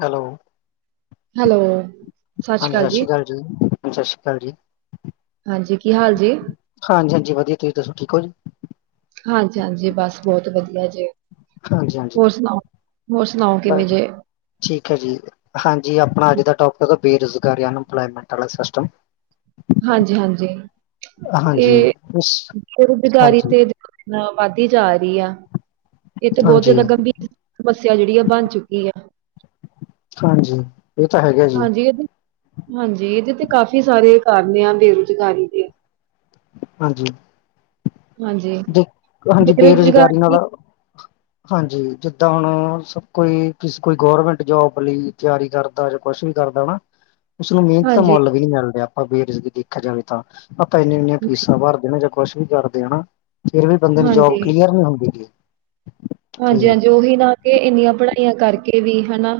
Hello. Hello. ਸਤਿ ਸ਼੍ਰੀ ਹਾਂਜੀ, ਅਕਾਲ ਸਸ਼੍ਰੀ ਕਾਲ ਜੀ, ਸਸ਼੍ਰੀ ਕਾਲ ਜੀ। ਹਾਂਜੀ, ਕੀ ਹਾਲ ਜੇ? ਹਾਂਜੀ, ਹਾਂਜੀ ਵਦੀਆ, ਤੂਸੀ ਦੱਸੋ ਠੀਕ ਓ ਜੀ? ਹਾਂਜੀ, ਹਾਂਜੀ ਬਾੱਸ ਬੋਤ ਵਦੀਆ ਜੀ। ਹਾਂਜੀ ਹਾਂਜੀ ਹੋਰ ਸੁਨਾਓ, ਹੋਰ ਸੁਨਾਓ ਕਿਵੇਂ ਬਸ ਜੇ? ਠੀਕ ਹੈ ਜੀ। ਹਾਂਜੀ, ਆਪਣਾ ਆੱਜ ਦਾ ਟੋਪਿਕ ਬੇਰੁਜ਼ਗਾਰੀ, ਅਨਇੰਪਲਇਮੈਂਟ ਆਲਾ ਸਿਸਟਮ। ਹਾਂਜੀ, ਹਾਂਜੀ ਹਾਂਜੀ ਏ ਉਸ ਬਰੁਜਗਾਰੀ ਹਾਂਜੀ ਤੇ ਨਾ ਵਾੱਦੀ ਜਾ ਰੀ ਆ। ਏ ਤੇ ਬੋਤ ਹਾਂਜੀ ਜਾਦਾ ਗੰਭੀਰ ਸਮੱਸੇਆ ਜੇੜੀ ਆ ਬਾੱਨ ਚੁੱਕੀ ਆ। ਹਾਂਜੀ। ਇਹ ਤਾਂ ਹੈਗਾ ਜੀ ਹਾਂਜੀ, ਏਦੇ ਹਾਂਜੀ, ਏਦੇ ਤੇ ਕਾਫ਼ੀ ਸਾਰੇ ਕਾਰਨ ਆ ਬੇਰੁਜ਼ਗਾਰੀ ਦੇ। ਹਾਂਜੀ, ਹਾਂਜੀ ਦੇ ਹਾਂਜੀ ਬੇਰੁਜ਼ਗਾਰੀ ਨਾਲੋਂ ਹਾਂਜੀ ਜਿੱਦਾਂ ਹੁਣ ਸਬ ਕੋਈ, ਕਿਸ ਕੋਈ ਗੌਰਮੈਂਟ ਜੋਬ ਲਈ ਤਿਆਰੀ ਕਰਦਾ ਜਾਂ ਕੁੱਛ ਵੀ ਕਰਦਾ ਨਾ [inaudible] ਉਸਨੂੰ ਮੇਹਨਤ ਦਾ ਹਾਂਜੀ, ਮੁੱਲ ਵੀ ਨੀ ਮਿਲ ਰੇਆ, ਆਪਾਂ ਬੇਰੁਜ਼ਗੀ ਦੇਖਾ ਜਾਵੇ ਤਾ, ਆਪਾਂ ਇੰਨੀਆਂ-ਇੰਨੀਆਂ ਫੀਸਾਂ ਭਾਰਦੇ ਨਾ ਜਦ ਕੁੱਛ ਵੀ ਕਰਦੇ ਹਾ ਨਾ, ਫੇਰ ਵੀ ਬੰਦੇ ਨੂੰ ਜੋਬ ਹਾਂਜੀ, ਕਲੀਅਰ ਨੀ ਹੁੰਦੀ ਗੀ। ਤੇ ਹਾਂਜੀ, ਹਾਂਜੀ ਓਹੀ ਨਾ ਕਿ ਇੰਨੀਆਂ ਪੜਾਈਆਂ ਕਾਰਕੇ ਵੀ, ਹਨਾ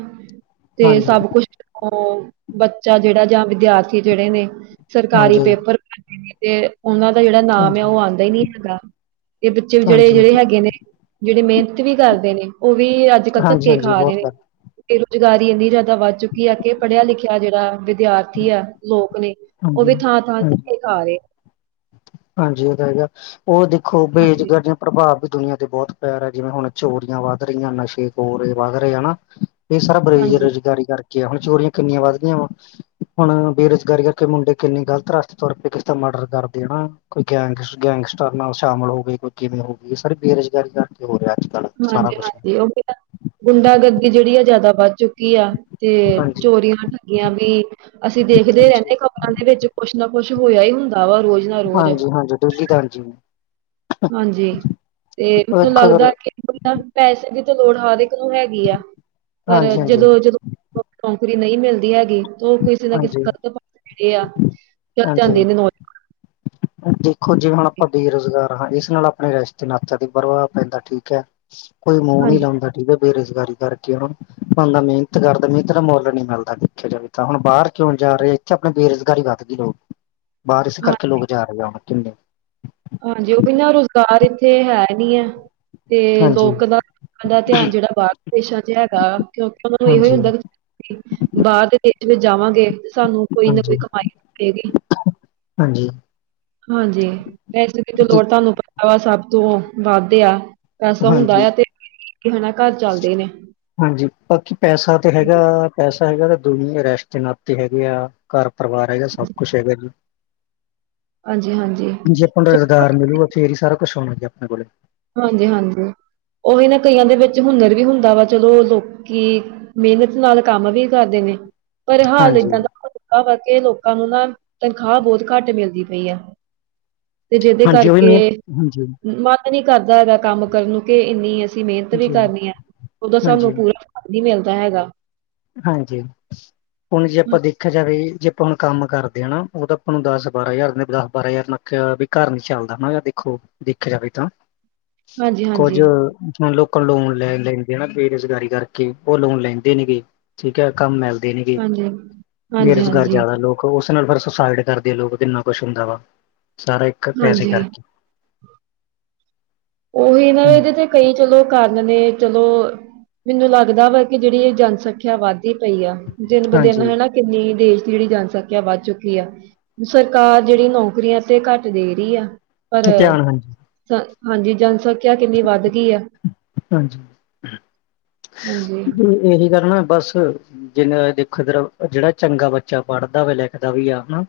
ਤੇ ਹਾਂਜੀ ਸਬ ਕੁੱਛ ਓ ਬੱਚਾ ਜੇੜਾ ਜਾਂ ਵਿਦਿਆਰਥੀ ਜੇੜੇ ਨੇ, ਸਰਕਾਰੀ ਹਾਂਜੀ ਪੇਪਰ ਤੇ ਓਨਾਂ ਦਾ ਜੇੜਾ ਨਾਮ ਹਾਂਜੀ ਏ, ਓ ਆਂਦੈ ਈ ਨੀ ਹੈਗਾ, ਤੇ ਬੱਚੇ ਵਚਾਰੇ ਹਾਂਜੀ ਜੇੜੇ ਹੈਗੇ ਨੇ ਜੇੜੇ ਮੇਹਨਤ ਵੀ ਕਾਰਦੇ ਨੇ, ਓ ਵੀ ਅੱਜ-ਕੱਲ ਹਾਂਜੀ ਧੱਕੇ ਹਾਂਜੀ ਖਾ ਰੇ ਬਹੁਤ ਨੇ। ਵਧ ਬੇਰੋਜਗਾਰੀ ਇੰਨੀ ਜਾਦਾ ਵੱਧ ਚੁੱਕੀ ਆ, ਕਿ ਪੜੇਆ ਲਿਖੇਆ ਜੇੜਾ ਵਿਦਿਆਰਥੀ ਆ, ਲੋਕ ਨੇ ਓ ਵੀ ਹਾਂਜੀ ਥਾਂ-ਥਾਂ ਹਾਂਜੀ ਧੱਕੇ ਖਾ ਰੇ ਐ। ਹਾਂਜੀ ਓਦਾ ਹੈਗਾ, ਓ ਦੇਖੋ ਹਾਂਜੀ ਬੇਜਗਾਜਾਂ ਪ੍ਰਭਾਵ ਵੀ ਦੁਨੀਆਂ ਤੇ ਬੋਤ ਪੈ ਰੇਆ, ਜਿਵੇਂ ਹੁਣ ਚੋਰੀਆਂ ਵਾੱਧ ਰੀਆਂ, ਨਸ਼ੇ ਹੋ ਰੇ ਵੱਧ ਰੇ, ਹਨਾ ਏ ਸਬ ਹਾਂਜੀ ਬਰੇਰੁਜਗਾਰੀ ਕਾਰਕੇ ਐ, ਹੁਣ ਚੋਰੀਆਂ ਕਿੰਨੀਆਂ ਵੱਧ ਰੀਆਂ ਵਾਂ। ਹੁਣ ਬੇਰੁਜਗਾਰੀ ਕਾਰਕੇ ਮੁੰਡੇ ਕਿੰਨੇ ਗ਼ਲਤ ਰਾਸਤੇ ਤੁਰ ਪੇ, ਕਿਸੀ ਦਾ ਮਰਡਰ ਕਰਦੇਣਾ ਕੋਈ ਗੈਂਗਸ ਗੈਂਗਸਟਰ ਨਾਲ ਸ਼ਾਮਿਲ ਹੋ ਗਏ, ਕੋਈ ਕਿਵੇਂ ਹੋ ਗੇ, ਸਰ ਬੇਰੁਜ਼ਗਾਰੀ ਕਾਰਕੇ ਹੋ ਰੇਐ ਅੱਜ। ਕੱਲ੍ਹ ਸਾਰਾ ਹਾਂਜੀ, ਕੁਛ ਹਾਂਜੀ ਓ [unintelligible] ਗੁੰਡਾ ਗਰਦੀ ਜੇੜੀ ਆ ਜਾਦਾ ਵਾੱਧ ਚੁੱਕੀ ਆ। ਤੇ ਹਾਂਜੀ ਚੋਰੀਆਂ-ਠੱਗੀਆਂ ਵੀ ਅਸੀ ਦੇਖਦੇ ਹਾਂਜੀ ਰੈਨੇ ਆਂ ਆਂਦੇ ਵਿੱਚ ਕੁੱਛ ਨਾ ਕੁੱਛ ਹੋਏਆ ਈ ਹੁੰਦਾ ਵਾ ਰੋਜ। ਹਾਂਜੀ, ਹਾਂਜੀ ਡੇਲੀ ਦਰਜ ਨੇ। ਹਾਂਜੀ ਤੇ ਮੈਨੂੰ ਅਗਰ ਲਗਦੈ ਕੇ ਬੰਦਾ ਪੈਸੇ ਦੀ ਤੇ ਲੋੜ ਹਰ ਇਕ ਨੂੰ ਹੈਗੀ ਆ ਪਰ ਹਾਂਜੀ ਹਾਂਜੀ ਜਦੋਂ-ਜਦੋਂ ਨੌਕਰੀ ਨਹੀ ਮਿਲਦੀ ਹੈਗੀ ਤੇ ਓ ਕਿਸੀ ਨਾ ਕਿਸੀ ਹਾਂਜੀ ਗਲਤ ਪਾਸੇ ਜੇੜੇ ਆ, ਚਲ ਜਾਂਦੇ ਹਾਂਜੀ ਨੇ ਨੌਜ ਦੇਖੋ ਜੇ ਹੁਣ ਆਪਾਂ ਬੇਰੁਜ਼ਗਾਰ ਹਾਂ ਇਸ ਨਾਲ ਆਪਣੇ ਰਿਸ਼ਤੇ ਨਾਤੇਆਂ ਤੇ ਪ੍ਰਭਾਵ ਪੈਂਦਾ, ਠੀਕ ਐ। ਕੋਈ ਮੂੰਹ ਨੀ ਹਾਂਜੀ ਲਾਂਦਾ। ਠੀਕ ਐ ਬੇਰੁਜ਼ਗਾਰੀ ਕਾਰਕੇ ਹੁਣ ਬੰਦਾ ਮੇਹਨਤ ਕਾਰਦਾ, ਮੇਹਨਤ ਦਾ ਮੁੱਲ ਨੀ ਮਿਲਦਾ ਦੇਖੇਆ ਜਾਵੇ ਤਾਂ ਹੁਣ ਬਾਰ ਕਿਉਂ ਜਾ ਰੇ, ਇੱਥੇ ਆਪਣਾ ਬੇਰੁਜ਼ਗਾਰੀ ਵੱਧ ਗੀ ਲੋਕ, ਬਾਰ ਇਸ ਹਾਂ ਕਾਰਕੇ ਲੋਕ ਜਾ ਰੇ ਆ ਹੁਣ ਕਿੰਨੇ ਹਾਂਜੀ, ਓ ਈ ਨਾ ਰੁਜ਼ਗਾਰ ਇੱਥੇ ਹੈ ਨੀ ਹੈ ਤੇ ਹਾਂਜੀ ਲੋਕ ਦਾ, [unintelligible] ਦਾ ਧੇਆਨ ਜੇੜਾ ਬਾਹਰਲੇ ਦੇਸ਼ਾਂ ਚ ਹੈਗਾ ਕਿਉਂਕਿ ਓਨਾ ਨੂੰ ਏਹੋ ਈ ਹਾਂਜੀ ਹੁੰਦਾ ਕਿ ਬਾਰ ਦੇ ਦੇਸ਼ ਵਿੱਚ ਜਾਵਾਂਗੇ ਸਾਨੂੰ ਕੋਈ ਨਾ ਹਾਂਜੀ ਕੋਈ ਕਮਾਈ ਮਿਲੇਗੀ। ਹਾਂਜੀ ਹਾਂਜੀ, ਪੈਸੇ ਦੀ ਤੇ ਜੀ ਲੋੜ ਤੂਆਨੂੰ ਪਤਾ, ਸਬ ਤੋਂ ਵਾੱਧ ਆ। ਪੈਸਾ ਹੁੰਦਾ ਹਾਂਜੀ ਆ ਤੇ [unintelligible] ਨਾ ਘਾਰ ਚਾੱਲਦੇ ਨੇ। ਹਾਂਜੀ, ਬਾਕੀ ਪੈਸਾ ਤੇ ਹੈਗਾ, ਪੈਸਾ ਹੈਗਾ ਤਾ ਦੁਨੀਆਂ ਰੈਸ਼ਤੇ ਨਾਤੇ ਹੈਗੇ ਆ। ਘਰ ਪਰਿਵਾਰ ਹੈਗਾ ਸਭ ਕੁਛ ਹੈਗਾ ਹਾਂਜੀ ਹਾਂਜੀ ਜੇ ਆਪਾਂ ਨੂੰ ਚਲੋ ਰੁਜ਼ਗਾਰ ਮਿਲੂਗਾ ਫੇਰ ਹੀ ਸਾਰਾ ਕੁਛ ਹੋਣਾ ਜ ਆਪਣੇ ਕੋਲ ਹਾਂਜੀ ਹਾਂਜੀ ਉਹੀ ਨਾ ਕਈਆਂ ਦੇ ਵਿੱਚ ਹੁਨਰ ਵੀ ਹੁੰਦਾ ਵਾ ਚਲੋ ਲੋਕੀ ਮਿਹਨਤ ਨਾਲ ਕੰਮ ਵੀ ਕਰਦੇ ਨੇ ਪਰ ਹਾਲ ਹਾਂਜੀ ਏਦਾਂ ਦਾ ਕਰਕੇ ਲੋਕਾਂ ਨੂੰ ਨਾ ਤਨਖਾਹ ਬਹੁਤ ਘੱਟ ਮਿਲਦੀ ਪਈ ਹੈ ਤੇ ਜਿਹਦੇ ਹਾਂਜੀ ਉਹ ਵੀ ਕਰਕੇ ਮਿਹਨਤ ਹਾਂਜੀ ਮ ਨੀ ਕਰਦਾ ਹੈਗਾ ਕੰਮ ਕਰਨ ਨੂੰ ਕਿ ਇੰਨੀ ਅਸੀਂ ਮਿਹਨਤ ਵੀ ਜੀ ਕਰਨੀ ਹੈ ਉਦੋਂ ਹਾਂਜੀ ਸਾਨੂੰ ਪੂਰੀ ਨਹੀਂ ਮਿਲਦਾ ਹੈਗਾ ਹਾਂਜੀ ਹੁਣ ਜੇ ਆਪਾਂ ਦੇਖਿਆ ਜਾਵੇ ਜੇ ਆਪਾਂ ਹੁਣ ਕੰਮ ਕਰਦੇ ਹ ਨਾ ਉਹ ਤਾਂ ਆਪਾਂ ਨੂੰ ਦਸ ਬਾਰਾਂ ਹਜ਼ਾਰ ਦਸ ਬਾਰਾਂ ਹਜ਼ਾਰ ਲੱਕ ਵੀ ਘਰ ਨੀ ਚੱਲਦਾ ਨਾ ਯ ਦੇਖੋ ਦੇਖ ਜਾਵੇ ਤਾਂ ਹਾਂਜੀ-ਹਾਂਜੀ, ਕੁੱਝ ਹਣ ਲੋਕਾਂ ਲੋਨ ਲੈ ਲੈਂਦੇ ਆ ਨਾ ਬੇਰੁਜ਼ਗਾਰੀ ਕਰਕੇ ਉਹ ਲੋਨ ਲੈਂਦੇ ਨੇਗੇ ਠੀਕ ਹੈ ਕੰਮ ਮਿਲਦੇ ਨੇ ਗ ਹਾਂਜੀ, ਹਾਂਜੀ-ਹਾਂਜੀ, ਹਾਂਜੀ। ਹਾਂਜੀ ਬੇਰੁਜ਼ਗਾਰ ਹਾਂਜੀ ਜ਼ਿਆਦਾ ਲੋਕ ਉਸ ਨਾਲ ਫਿਰ ਸੁਸਾਈਡ ਕਰਦੇ ਲੋਕ ਕਿੰਨਾ ਕੁਛ ਹੁੰਦਾ ਵਾ ਸਾਰਾ ਇੱਕ ਪੈਸੇ ਹਾਂਜੀ ਕਰਕੇ ਉਹੀ ਨਾ ਇਹਦੇ ਤੇ ਕਈ ਚਲੋ ਕਰਨ ਨੇ ਚਲੋ ਮੈਨੂੰ ਲੱਗਦਾ ਵਾ ਕਿ ਜਿਹੜੀ ਇਹ ਜਨਸੰਖਿਆ ਵੱਧਦੀ ਪਈ ਆ ਦਿਨ ਬ ਦਿਨ ਹਾਂਜੀ ਹਨਾ ਕਿੰਨੀ ਦੇਸ਼ ਦੀ ਜਿਹੜੀ ਜਨਸੰਖਿਆ ਵੱਧ ਚੁੱਕੀ ਆ ਸਰਕਾਰ ਜਿਹੜੀ ਨੌਕਰੀਆਂ ਤੇ ਘੱਟ ਦੇ ਰਹੀ ਆ ਪਰ ਧਿਆਨ ਹਾਂਜੀ ਹਾਂਜੀ ਜਨਸੰਖਿਆ ਕਿੰਨੀ ਵੱਧ ਗਈ ਆ ਹਾਂਜੀ ਹਾਂਜੀ ਇਹੀ ਕਰਨਾ ਬਸ ਜਿਨ ਦੇਖੋ ਜਿਹੜਾ ਚੰਗਾ ਬੱਚਾ ਪੜ੍ਹਦਾ ਵ ਲਿਖਦਾ ਵੀ ਆ ਹਨਾ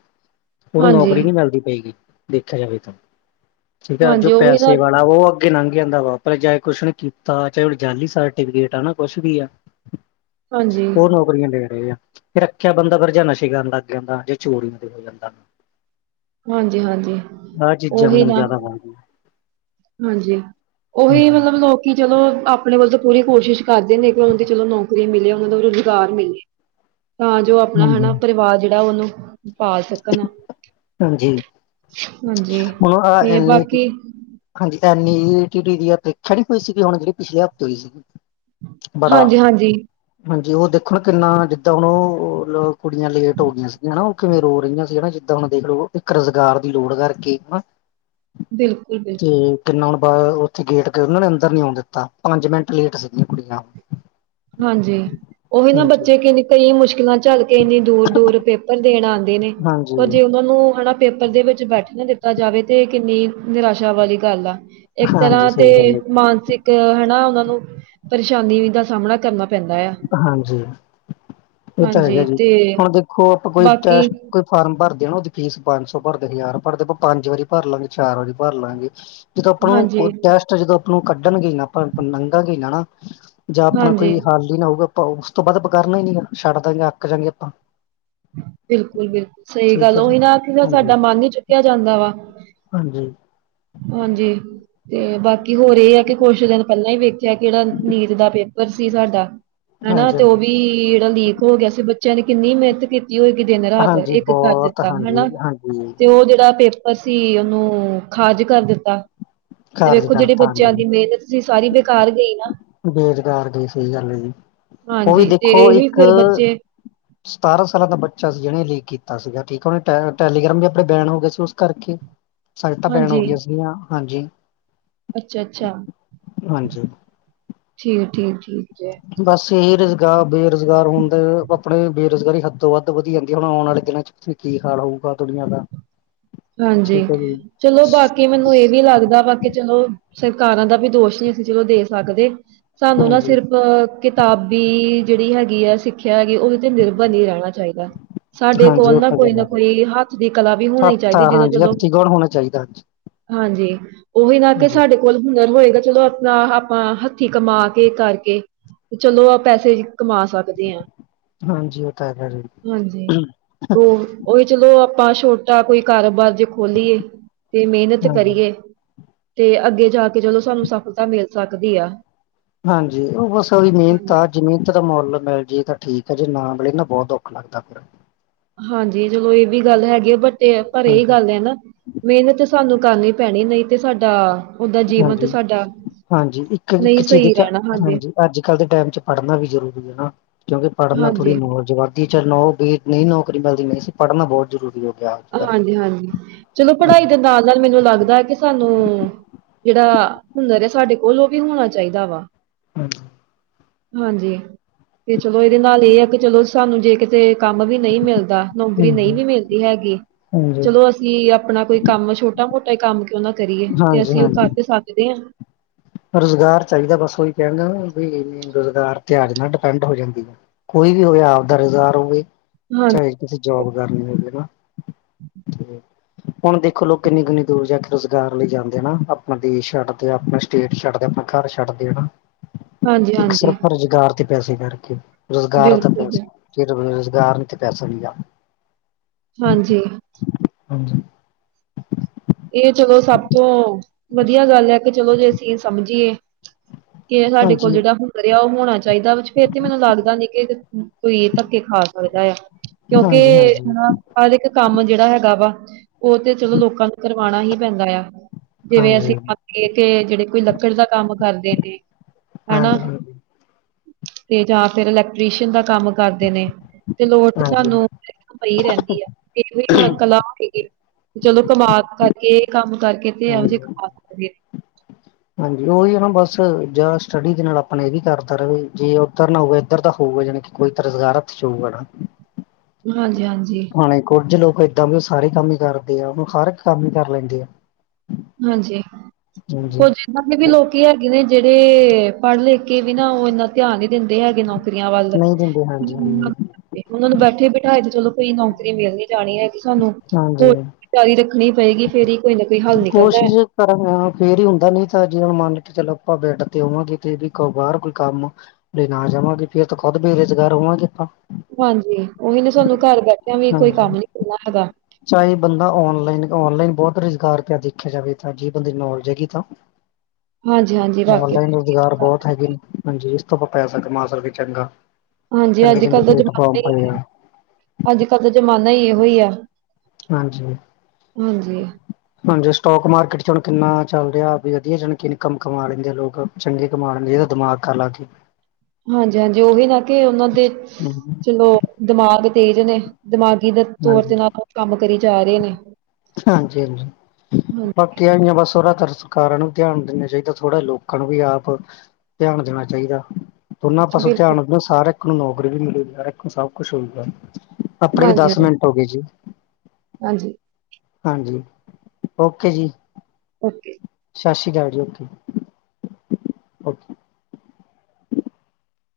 ਉਹਨੂੰ ਹਾਂਜੀ ਨੌਕਰੀ ਨੀ ਮਿਲਦੀ ਪਏਗੀ ਦੇਖਿਆ ਜਾਵੇ ਤਾਂ ਠੀਕ ਆ ਜੋ ਹਾਂਜੀ ਉਹੀ ਨਾ ਪੈਸੇ ਵਾਲਾ ਉਹ ਅ ਅੱ ਲੰਘ ਜਾਂਦਾ ਵਾਪ ਚਾਹੇ ਕੁਛ ਨੇ ਕੀਤਾ ਚਾਹੇ ਉਜੀ ਸਰਟੀਫਿਕੇਟ ਆ ਨਾ ਕੁਛ ਵੀ ਆ ਹਾਂਜੀ ਹੋਨ ਓਹਦੀਆਂ ਦੇ ਰਹੇ ਆ ਫਿਰ ਰੱਖਿਆ ਬੰਦਾ ਪਰ ਜਾਂ ਨਸ਼ੇ ਕਰਨ ਲੱਗ ਜਾਂਦਾ ਜੇ ਚੋਰੀਆਂ ਦੇ ਹੋ ਜਾਂਦਾ ਹਾਂਜੀ ਹਾਂਜੀ ਆਹ ਚੀਜ਼ਾਂ ਓਹੀ ਹੁਣ ਨਾ ਜ਼ਿਆਦਾ ਹੋ ਗਈਆਂ। ਹਾਂਜੀ ਉਹੀ ਮਤਲਬ ਲੋਕ ਕਿ ਚਲੋ ਆਪਣੇ ਵੱਲ ਤਾਂ ਪੂਰੀ ਕੋਸ਼ਿਸ਼ ਕਰਦੇ ਨੇ ਕਿ ਉਹਨਾਂ ਦੀ ਚਲੋ ਨੌਕਰੀ ਮਿਲੇ ਉਹਨਾਂ ਨੂੰ ਰੁਜ਼ਗਾਰ ਮਿਲੇ ਤਾਂ ਜੋ ਆਪਣਾ ਹਾਂਜੀ। ਹਨਾ ਪਰਿਵਾਰ ਜਿਹੜਾ ਉਹਨੂੰ ਪਾਲ ਸਕਣ ਹਾਂਜੀ ਹਾਂਜੀ ਹੁਣ ਆਹ ਤੇ ਐਨ ਈ ਟੀ ਬਾਕੀ ਹਾਂਜੀ ਤਾਂ ਦੀ ਪ੍ਰੀਖਿਆ ਹੋਈ ਸੀਗੀ ਹੁਣ ਜਿਹੜੀ ਪਿਛਲੇ ਹਫ਼ਤੇ ਹੋਈ ਸੀਗੀ ਬੜਾ ਹਾਂਜੀ-ਹਾਂਜੀ ਹਾਂਜੀ ਉਹ ਦੇਖੋ ਨਾ ਕਿੰਨਾ ਜਿੱਦਾਂ ਹੁਣ ਉਹ ਕੁੜੀਆਂ ਲੇਟ ਹੋ ਗਈਆਂ ਸੀਗੀਆਂ ਉਹ ਕਿਵੇਂ ਰੋ ਰਹੀਆਂ ਸੀ ਨਾ ਹੁਣ ਦੇਖ ਲਓ ਇੱਕ ਰੁਜ਼ਗਾਰ ਦੀ ਲੋੜ ਕਰਕੇ ਹਨਾ ਬਿਲਕੁਲ ਬਿਲਕੁਲ ਤੇ ਕਿੰਨਾ ਹੁ ਬਾ ਉੱਥੇ ਗੇਟ ਕੇ ਉਹਨਾਂ ਨੇ ਅੰਦਰ ਨੀ ਆਉਣ ਦਿੱਤਾ ਪੰਜ ਮਿੰਟ ਲੇਟ ਸੀਗੀਆਂ ਕੁੜੀਆਂ ਹਾਂਜੀ ਉਹੀ ਨਾ ਹਾਂਜੀ, ਬੱਚੇ ਕਿ ਕਈ ਮੁਸ਼ਕਿਲਾਂ ਝੱਲ ਕੇ ਇੰਨੀ ਦੂਰ ਦੂਰ ਪੇ ਦੇਣ ਆਉਂਦੇ ਨੇ ਹਾਂਜੀ, ਪਰ ਜੇ ਉਹਨਾਂ ਨੂੰ ਹਨਾ ਪੇਪਰ ਦੇ ਵਿੱਚ ਬੈਠ ਨਾ ਦਿੱਤਾ ਜਾਵੇ ਤੇ ਕਿੰਨੀ ਨਿਰਾਸ਼ਾ ਵਾਲੀ ਗੱਲ ਆ ਇੱਕ ਹਾਂਜੀ ਤਰ੍ਹਾਂ ਤੇ ਸਹੀ ਗੱਲ ਹੈ ਮਾਨਸਿਕ ਹਨਾ ਉਹਨਾਂ ਨੂੰ ਪਰੇਸ਼ਾਨੀ ਦਾ ਸਾਹਮਣਾ ਕਰਨਾ ਪੈਂਦਾ ਆ। ਹਾਂਜੀ ਇਹ ਤਾਂ ਹੈਗਾ ਹਾਂਜੀ ਜੀ ਤੇ ਹੁਣ ਦੇਖੋ ਆਪਾਂ ਬਾਕੀ ਕੋਈੈ ਫਾਰਮ ਭਰਦੇ ਨਾ ਉਹਦੀ ਫੀਸ ਪੰਜ ਸੌ ਭਰਦੇ ਹਜ਼ਾਰ ਭਰਦੇਾਂ ਪੰਜ ਵਾਰੀ ਭਰ ਲਾਂਗੇ ਚਾਰ ਵਾਰੀ ਭਰ ਲਾਂਗੇ ਜਦੋਂ ਆਪਾਂ ਨੂੰ ਹਾਂਜੀ-ਹਾਂਜੀ। ਟੈਸਟ ਜਦੋਂ ਆਪਾਂ ਨੂੰ ਕੱਢਣਗੇ ਨਾ ਆਪਾਂ ਲੰਘਾਂਗੇ ਨਾ ਨਾ ਜਾਂ ਆਪਣਾ ਕੋਈ ਹਾਲ ਹੀ ਨਾ ਹੋਊਗਾ ਆਪਾਂ ਉਸ ਤੋਂ ਬਾਅਦ ਪ ਕਰਰਨਾ ਹੀ ਨੀ ਛੱਡ ਦਗੇ ਅੱਕ ਜਾਂਗੇ ਆਪਾਂ ਬਿਲਕੁਲ ਬਿਲਕੁਲ ਸਹੀ ਠੀਕ ਗੱਲ ਹੈ ਜੀ ਉਹੀ ਨਾ ਦਾ ਹਾਂਜੀ ਸਾਡਾ ਮਨ ਹੀ ਚੁੱਕਿਆ ਜਾਂਦਾ ਵਾ ਹਾਂਜੀ ਹਾਂਜੀ ਤੇ ਬਾਕੀ ਹੋਰ ਇਹ ਆ ਕਿ ਕੁਛ ਦਿਨ ਪਹਿਲਾਂ ਹੀ ਵੇਖਿਆ ਕਿਹੜਾ ਨੈਟ ਦਾ ਪੇਪਰ ਸੀ ਸਾਡਾ ਹਨਾ ਤੇ ਹਾਂਜੀ ਉਹ ਵੀ ਜਿਹੜਾ ਲੀਕ ਹੋ ਗਿਆ ਸੀ ਬੱਚਿਆਂ ਨੇ ਕਿੰਨੀ ਮਿਹਨਤ ਕੀਤੀ ਉਹ ਇੱਕ ਦਿਨ ਰਾਤ ਹਾਂਜੀ ਇੱਕ ਕਰ ਬਹੁਤ ਦਿੱਤਾ ਹਾਂਜੀ ਹਨਾ ਹਾਂਜੀ ਤੇ ਉਹ ਜਿਹੜਾ ਪੇਪਰ ਅਸੀਂ ਉਹਨੂੰ ਖਾਜ ਕਰ ਦਿੱਤਾ ਤੇ ਕਾਰਜ ਵੇਖੋ ਜਿਹੜੀ ਕਰਤਾ ਬੱਚਿਆਂ ਦੀ ਹਾਂਜੀ ਮਿਹਨਤ ਜੀ ਸਾਰੀ ਬੇਕਾਰ ਗਈ ਨਾ ਬੇਰੁਜ਼ਗਾਰ ਦੀ ਸੀ ਗੱਲ ਆ ਜੀਉਹ ਵੀ ਹਾਂਜੀ ਤੇ ਦੇਖੋ ਇਹੀ ਇੱਕ ਫਿਰ ਬੱਚੇ ਸਤਾਰਾਂ ਸਾਲਾਂ ਦਾ ਬੱਚਾ ਸੀ ਜਿਹਨੇ ਲੀਕ ਕੀਤਾ ਸੀਗਾ ਠੀਕ ਉਹਨੇ ਟੈਲੀਗ੍ਰਾਮ ਵੀ ਆਪਣੇ ਬੈਨ ਹੋ ਗਏ ਸੀ ਉਸ ਕਰਕੇ ਸਟਾਂ ਪੈਣ ਹੋ ਹਾਂਜੀ ਗਈਆਂ ਸੀਗੀਆਂ ਹਾਂਜੀ ਅੱਛਾ ਅੱਛਾ ਹਾਂਜੀ ਠੀਕ ਠੀਕ ਠੀਕ ਹੈ ਬਸ ਇਹੀ ਰੁਜ਼ਗਾਰ ਬੇਰੁਜ਼ਗਾਰ ਹੋਣ ਦੇ ਆਪਣੇ ਬੇਰੁਜ਼ਗਾਰੀ ਹੱਦ ਤੋਂ ਵੱਧ। ਧ ਵਧੀ ਜਾਂਦੀ ਹੈ ਹੁਣ ਆਉਣ ਵਾਲੇ ਦਿਨਾਂ ਚ ਤੁਸੀਂ ਕੀ ਹਾਲ ਹੋਊਗਾ ਦੁਨੀਆਂ ਦਾ ਹਾਂਜੀ ਠੀਕ ਹੈ ਜੀ ਚਲੋ ਬਾਕੀ ਮੈਨੂੰ ਇਹ ਵੀ ਲੱਗਦਾ ਬਾਕ ਚਲੋ ਸਰਕਾਰਾਂ ਦਾ ਵੀ ਦੋਸ਼ ਨਹੀਂ ਅਸੀਂ ਚਲੋ ਦੇ ਸਕਦੇ ਸਾਨੂੰ ਨਾ ਹਾਂਜੀ ਸਿਰਫ ਕਿਤਾਬੀ ਜਿਹੜੀ ਹੈਗੀ ਆ ਸਿੱਖਿਆ ਹੈਗੀ ਉਹਦੇ ਤੇ ਨਿਰਭਰ ਨਹੀਂ ਰਹਿਣਾ ਚਾਹੀਦਾ ਸਾਡੇ ਹਾਂਜੀ ਕੋਲ ਉਹ ਨਾ ਤਾਂ ਕੋਈ ਗੱਲ ਨਾ ਹੈ ਕੋਈ ਹੱਥ ਦੀ ਕਲਾ ਵੀ ਹੋਣਾ ਹੱਥ ਜਿਸ ਹਾਂਜੀ ਚਲੋ ਹੱਥੀਂ ਕੌਣ ਹੋਣਾ ਚਾਹੀਦਾ ਹਾਂਜੀ ਹਾਂਜੀ ਉਹੀ ਨਾ ਕਿ ਹਾਂਜੀ ਸਾਡੇ ਕੋਲ ਹੁਨਰ ਹੋਏਗਾ ਚਲੋ ਆਪਣਾ ਆਪਾਂ ਹੱਥੀਂ ਕਮਾ ਕੇ ਕਰਕੇ ਤੇ ਚਲੋ ਆਪ ਪੈਸੇ ਹੀ ਕਮਾ ਸਕਦੇ ਹ। ਹਾਂਜੀ ਉਹ ਤਾਂ ਹੈਗਾ ਜੀ ਹਾਂਜੀ ਉਹ ਉਹੀ ਚਲੋ ਆਪਾਂ ਛੋਟੇ ਆ ਕੋਈ ਕਾਰੋਬਾਰ ਜੇ ਖੋਲੀਏ ਤੇ ਮਿਹਨਤ ਹਾਂਜੀ ਕਰੀਏ ਤੇ ਅੱਗੇ ਜਾ ਕੇ ਚਲੋ ਸਾਨੂੰ ਸਫਲਤਾ ਮਿਲ ਸਕਦੀ ਆ ਹਾਂਜੀ। ਉਹ ਬਸ ਉਹਦੀ ਮਿਹਨਤ ਹਾਂਜੀ, ਹ। ਜਿਮੀਨਤ ਤਾਂ ਮੁੱਲ ਮਿਲ ਜਏ ਤਾਂ ਠੀਕ ਹੈ ਜੇ ਨਾ ਮਿਲੀ ਨਾ ਬੋਤ ਔਖਾ ਲੱਗਦਾ ਫਿਰ। ਹਾਂਜੀ ਚਲੋ ਇਹ ਵੀ ਗੱਲ ਹੈਗੀ ਆ ਬਟ ਪਰ ਇਹੀ ਹਾਂਜੀ ਗੱਲ ਹੈ ਨਾ। ਮਿਹਨਤ ਸਾਨੂੰ ਕਰਨੀ ਪੈਣੀ ਨਹੀਂ ਤੇ ਸਾਡਾ ਓਦਾ ਜੀਵਨ ਤੇ ਹਾਂਜੀ ਸਾਡਾ ਹਾਂਜੀ ਇੱਕ ਨਹੀਂ ਇੱਕ ਚੀਜ਼ ਦੇ ਸਹੀ ਰਹਿਣਾ ਹਾਂਜੀ ਅੱਜ ਕੱਲ੍ਹ ਦੇ ਟਾਈਮ ਚ ਪੜ੍ਹਨਾ ਵੀ ਜ਼ਰੂਰੀ ਹੈ ਨਾ ਕਿਉਂਕਿ ਪੜ੍ਹਨਾ ਥੋੜੀ ਹਾਂਜੀ, ਨੌਲਜ ਵੱਧਦੀ ਚ ਨੌ ਨਹੀਂ ਨੌਕਰੀ ਮਿਲਦੀ ਨਹੀਂ ਸੀ ਪੜ੍ਹਨਾ ਬਹੁਤ ਜ਼ਰੂਰੀ ਹੋ ਗਿਆ ਅੱਜ ਕੱਲ੍ਹ ਹਾਂਜੀ ਹਾਂਜੀ ਚਲੋ ਪੜ੍ਹਾਈ ਹਾਂਜੀ ਦੇ ਨਾਲ ਨਾਲ ਮੈਨੂੰ ਲੱਗਦਾ ਹੈ ਕਿ ਸਾਨੂੰ ਜਿਹੜਾ ਹੁਨਰ ਆ ਸਾਡੇ ਕੋਲ ਉਹ ਵੀ ਹੋਣਾ ਚਾਈਦਾ ਵਾ ਹਾਂਜੀ। ਹਾਂਜੀ ਤੇ ਚਲੋ ਇਹਦੇ ਨਾਲ ਇਹ ਆ ਕਿ ਚਲੋ ਸਾਨੂੰ ਜੇ ਕਿਤੇ ਕੰਮ ਵੀ ਨਹੀਂ ਮਿਲਦਾ ਨੌਕਰੀ ਹਾਂਜੀ ਨਹੀਂ ਵੀ ਮਿਲਦੀ ਹੈਗੀ। ਹਾਂਜੀ ਚਲੋ ਅਸੀਂ ਆਪਣਾ ਕੋਈ ਕੰਮ ਛੋਟਾ ਮੋਟਾ ਕੰਮ ਕਿਉਂ ਨਾ ਕਰੀਏ ਤੇ ਅਸੀਂ ਉਹ ਕਰ। ਹਾਂਜੀ ਤੇ ਸੱਕਦੇ ਆ ਰੁਜ਼ਗਾਰ ਚਾਈਦਾ ਬਸ ਉਹੀ ਕਹਿਣਦਾ ਵੀ ਰੁਜ਼ਗਾਰ ਤੇ ਆਜ ਨਾਲ ਡਿਪੈਂਡ ਹੋ ਜਾਂਦੀ ਆ ਕੋਈ ਵੀ ਹੋਵੇ ਆਪ ਦਾ ਰੁਜ਼ਗਾਰ ਹੋਵੇ। ਹਾਂ ਚਾਏ ਕਿਸੇ ਜੋਬ ਕਰਨ ਹੈ। ਹੁਣ ਦੇਖੋ ਲੋਕ ਕਿੰਨੀ ਕਿੰਨੀ ਦੂਰ ਜਾ ਕੇ ਰੁਜ਼ਗਾਰ ਲਈ ਜਾਂਦੇ ਨਾ ਆਪਣਾ ਦੇਸ਼ ਛੱਡਦੇ ਆਪਣਾ ਸਟੇਟ ਛੱਡਦੇ ਆਪਣਾ ਘਰ ਛੱਡ ਦੇ ਨਾ ਹਾਂਜੀ ਇੱਕ ਹਾਂਜੀ ਸਿਰਫ ਰੁਜ਼ਗਾਰ ਤੇ ਪੈਸੇ ਕਰਕੇ ਰੁਜ਼ਗਾਰ ਤਾਂ ਬਿਲਕੁਲ ਬਿਲਕੁਲ ਪੈਸਾ ਰੁਜ਼ਗਾਰ ਨੀ ਤੇ ਪੈਸਾ ਨ ਆ ਹਾਂਜੀ ਹਾਂਜੀ ਇਹ ਚਲੋ ਸਭ ਤੋਂ ਵਧੀਆ ਗੱਲ ਹੈ ਕਿ ਚਲੋ ਜੇ ਅਸੀਂ ਸਮਝੀਏ ਕੇ ਸਾਡੇ ਕੋਲ ਹਾਂਜੀ ਜਿਹੜਾ ਹੁਨ ਰ ਆ ਉਹ ਹੋਣਾ ਚਾਹੀਦਾ ਫੇਰ ਤੇ ਮੈਨੂੰ ਲੱਗਦਾ ਨੀ ਕਿ ਕੋਈ ਧੱਕੇ ਖਾ ਸਕਦਾ ਆ ਕਿਉਂਕਿ ਹਾਂਜੀ ਹਾਂਜੀ ਹਨਾ ਹਰ ਇੱਕ ਕੰਮ ਜਿਹੜਾ ਹੈਗਾ ਵਾ ਉਹ ਤੇ ਚਲੋ ਲੋਕਾਂ ਨੂੰ ਕਰਵਾਣਾ ਹੀ ਪੈਂਦਾ ਆ ਜੀਵੇਂ ਹਾਂਜੀ ਅਸੀਂ ਮਕੇ ਜੇੜੇ ਕੋਈ ਲੱਕੜ ਦਾ ਕੰਮ ਕਰਦੇ ਨੇ, ਹਨਾ ਹਾਂਜੀ ਹਾਂਜੀ ਤੇ ਜਾਂ ਫੇਰ ਇਲੈਕਟ੍ਰੀਸ਼ੀਨ ਦਾ ਕੰਮ ਕਰਦੇ ਨੇ ਤੇ ਲੋੜ ਤੇ ਹਾਂਜੀ ਸਾਨੂੰ ਪਈ ਰੈਂਦੀ ਆ, ਕਈ ਵਰੀ ਕਲਾ ਹੋਗੀ ਚਲੋ ਕਮਾ ਕਰਕੇ ਕੰਮ ਕਰਕੇ ਤੇ ਏਓ ਜੇ ਖਾ ਹਾਂਜੀ ਓਈ ਆ ਨਾ ਬਸ ਜਾਂ ਸਟੱਡੀ ਦੇ ਨਾਲ ਆਪਣਾ ਏ ਵੀ ਕਰਦਾ ਰਵੇ ਜੇ ਓਦਰ ਨਾ ਹੋਵੇ ਏਧਰ ਦਾ ਹੋਵੇ ਜਾਣੀ ਕੇ ਕੋਈ ਤਾਂ ਰੁਜ਼ਗਾਰ ਹੱਥ ਚ ਹੋਊਗਾ ਨਾ [unintelligible] ਹਾਂਜੀ, ਹਾਂਜੀ। ਹੁਣੇ ਕੁੱਝ ਲੋਕ ਏਦਾਂ ਵੀ ਉਹ ਸਾਰੇ ਕੰਮ ਹੀ ਕਰਦੇ ਆ, ਉਹਨੂੰ ਹਰ ਇੱਕ ਕੰਮ ਹੀ ਕਰ ਲੈਂਦੇ ਆ ਹਾਂਜੀ। ਹਾਂਜੀ ਕੁਝ। ਨੇ ਵੀ ਲੋਕੀ ਹੈਗੇ ਨੇ ਜਿਹੜੇ, ਪੜ੍ਹ ਲਿਖ ਕੇ ਵੀ ਨਾ ਉਹ ਇੰਨਾ ਧਿਆਨ ਹੀ ਦਿੰਦੇ ਹੈਗੇ ਨਾ। ਨੌਕਰੀਆਂ ਵੱਲ, ਨਹੀਂ ਦਿੰਦੇ ਹਾਂਜੀ ਹਾਂਜੀ ਉਹਨਾਂ ਨੂੰ ਬੈਠੇ-ਬਿਠਾਏ ਤੇ ਚਲੋ, ਕੋਈ ਨੌਕਰੀ ਮਿਲ ਨੀ ਜਾਣੀ ਐ। ਸਾਨੂੰ, ਹੋਰ ਹਾਂਜੀ ਤਿਆਰੀ ਰੱਖਣੀ ਪਏਗੀ, ਫੇਰ ਕੋਈ ਨਾ ਕੋਈ ਹੱਲ ਨ ਨਹੀਂ। ਕੋਸ਼ਿਸ਼ ਫੇਰ ਹੀ ਹੁੰਦਾ, ਨੀ ਤਾਂ ਜਿਦਾ ਮੰਨ ਲ ਕੇ ਚਲੋ ਆਪਾਂ ਬੈਠ ਤੇ ਆਵਾਂਗੇ ਤੇ ਵੀ ਬਾਹਰ ਕੋਈ ਕੰਮ ਨਾ ਜਾਵਾਂਗੇ ਫੇਰ, ਤਾਂ ਖੁਦ ਬੇਰੁਜ਼ਗਾਰ ਹੋਵਾਂਗੇ ਆਪਾਂ ਹਾਂਜੀ, ਉਹੀ ਨੇ ਸਾਨੂੰ ਘਰ ਬੈਠਿਆਂ ਵੀ ਕੋਈ ਹਾਂਜੀ ਕੰਮ ਨੀ ਕਰਨਾ ਹੈਗਾ। ਚਾਹੇ ਬੰਦਾ ਔਨਲਾਈਨ, ਔਨਲਾਈਨ ਬਹੁਤ ਰੁਜ਼ਗਾਰ ਪਿਆ ਦੇਖਿਆ ਜਾਵੇ ਤਾਂ ਜੇ ਬੰਦੇ ਨੌਲੇਜ ਹੈਗੀ ਤਾਂ ਹਾਂਜੀ-ਹਾਂਜੀ ਵਾਕਿਆ। ਔਨਲਾਈਨ ਰੁਜ਼ਗਾਰ ਬਹੁਤ ਹੈਗੇ ਨੇ, ਹਾਂਜੀ। ਇਸ ਤੋਂ ਆਪਾਂ ਪੈਸਾ ਕਮਾ ਸਕਦੇ ਚੰਗਾ। ਹਾਂਜੀ ਚੰਗੇ ਅੱਜ ਚੰਗੇ ਕੱਲ ਦਾ ਪਲੇਟਫਾਰਮ ਜ਼ਮਾਨਾ ਪਏ ਹੀ, ਆ ਅੱਜ ਕਲ ਦਾ ਜ਼ਮਾਨਾ ਹੀ ਇਹੋ ਹੀ ਆ ਹਾਂਜੀ ਹਾਂਜੀ। ਹਾਂਜੀ ਸਟੋਕ ਮਾਰਕੀਟ 'ਚ ਹੁਣ ਕਿੰਨਾ ਚੱਲ ਰਿਹਾ, ਵੀ ਵਧੀਆ ਜਾਣੀ ਕਿ ਇਨਕਮ ਕਮਾ ਲੈਂਦੇ ਲੋਕ। ਚੰਗੇ ਕਮਾਉਣ ਲਈ ਇਹਦਾ ਦਿਮਾਗ ਅਲੱਗ। ਹਾਂਜੀ- ਹਾਂਜੀ ਉਹੀ ਨਾ, ਕਿ ਉਹਨਾਂ ਦੇ, ਚਲੋ ਦਿਮਾਗ ਤੇਜ਼ ਨੇ ਦਿਮਾਗੀ ਦੇ ਤੌਰ ਹਾਂਜੀ ਦੇ ਨਾਲ ਕੰਮ ਕਰੀ ਜਾ ਰਹੇ ਨੇ ਹਾਂਜੀ- ਹਾਂਜੀ, ਹਾਂਜੀ ਬਾਕੀ ਆਈਆਂ ਬਸ ਉਹ ਤਰਸੋਂ ਸਰਕਾਰਾਂ ਨੂੰ ਵੀ ਧਿਆਨ ਦੇਣਾ ਚਾਹੀਦਾ, ਥੋੜ੍ਹਾ ਲੋਕਾਂ ਨੂੰ ਵੀ ਆਪ, ਧਿਆਨ ਦੇਣਾ ਚਾਹੀਦਾ ਦੋਨਾਂ ਪਾਸੇ ਬਿਲਕੁਲ ਧਿਆਨ ਰ ਹਰ ਇੱਕ ਨੂੰ ਨੌਕਰੀ ਵੀ ਮਿਲੇਗੀ, ਹਰ ਇੱਕ ਨੂੰ ਸਭ ਕੁਛ ਹੋਏਗਾ, ਆਪਣੇ ਵੀ ਦੱਸ ਹਾਂਜੀ-ਹਾਂਜੀ, ਟੋ ਕੇ ਜੀ [unintelligible] ਹਾਂਜੀ। ਹਾਂਜੀ। ਓਕੇ ਜੀ। ਓਕੇ ਸਤਿ ਸ੍ਰੀ ਅਕਾਲ ਜੀ, ਓਕੇ ਅੱਛਾ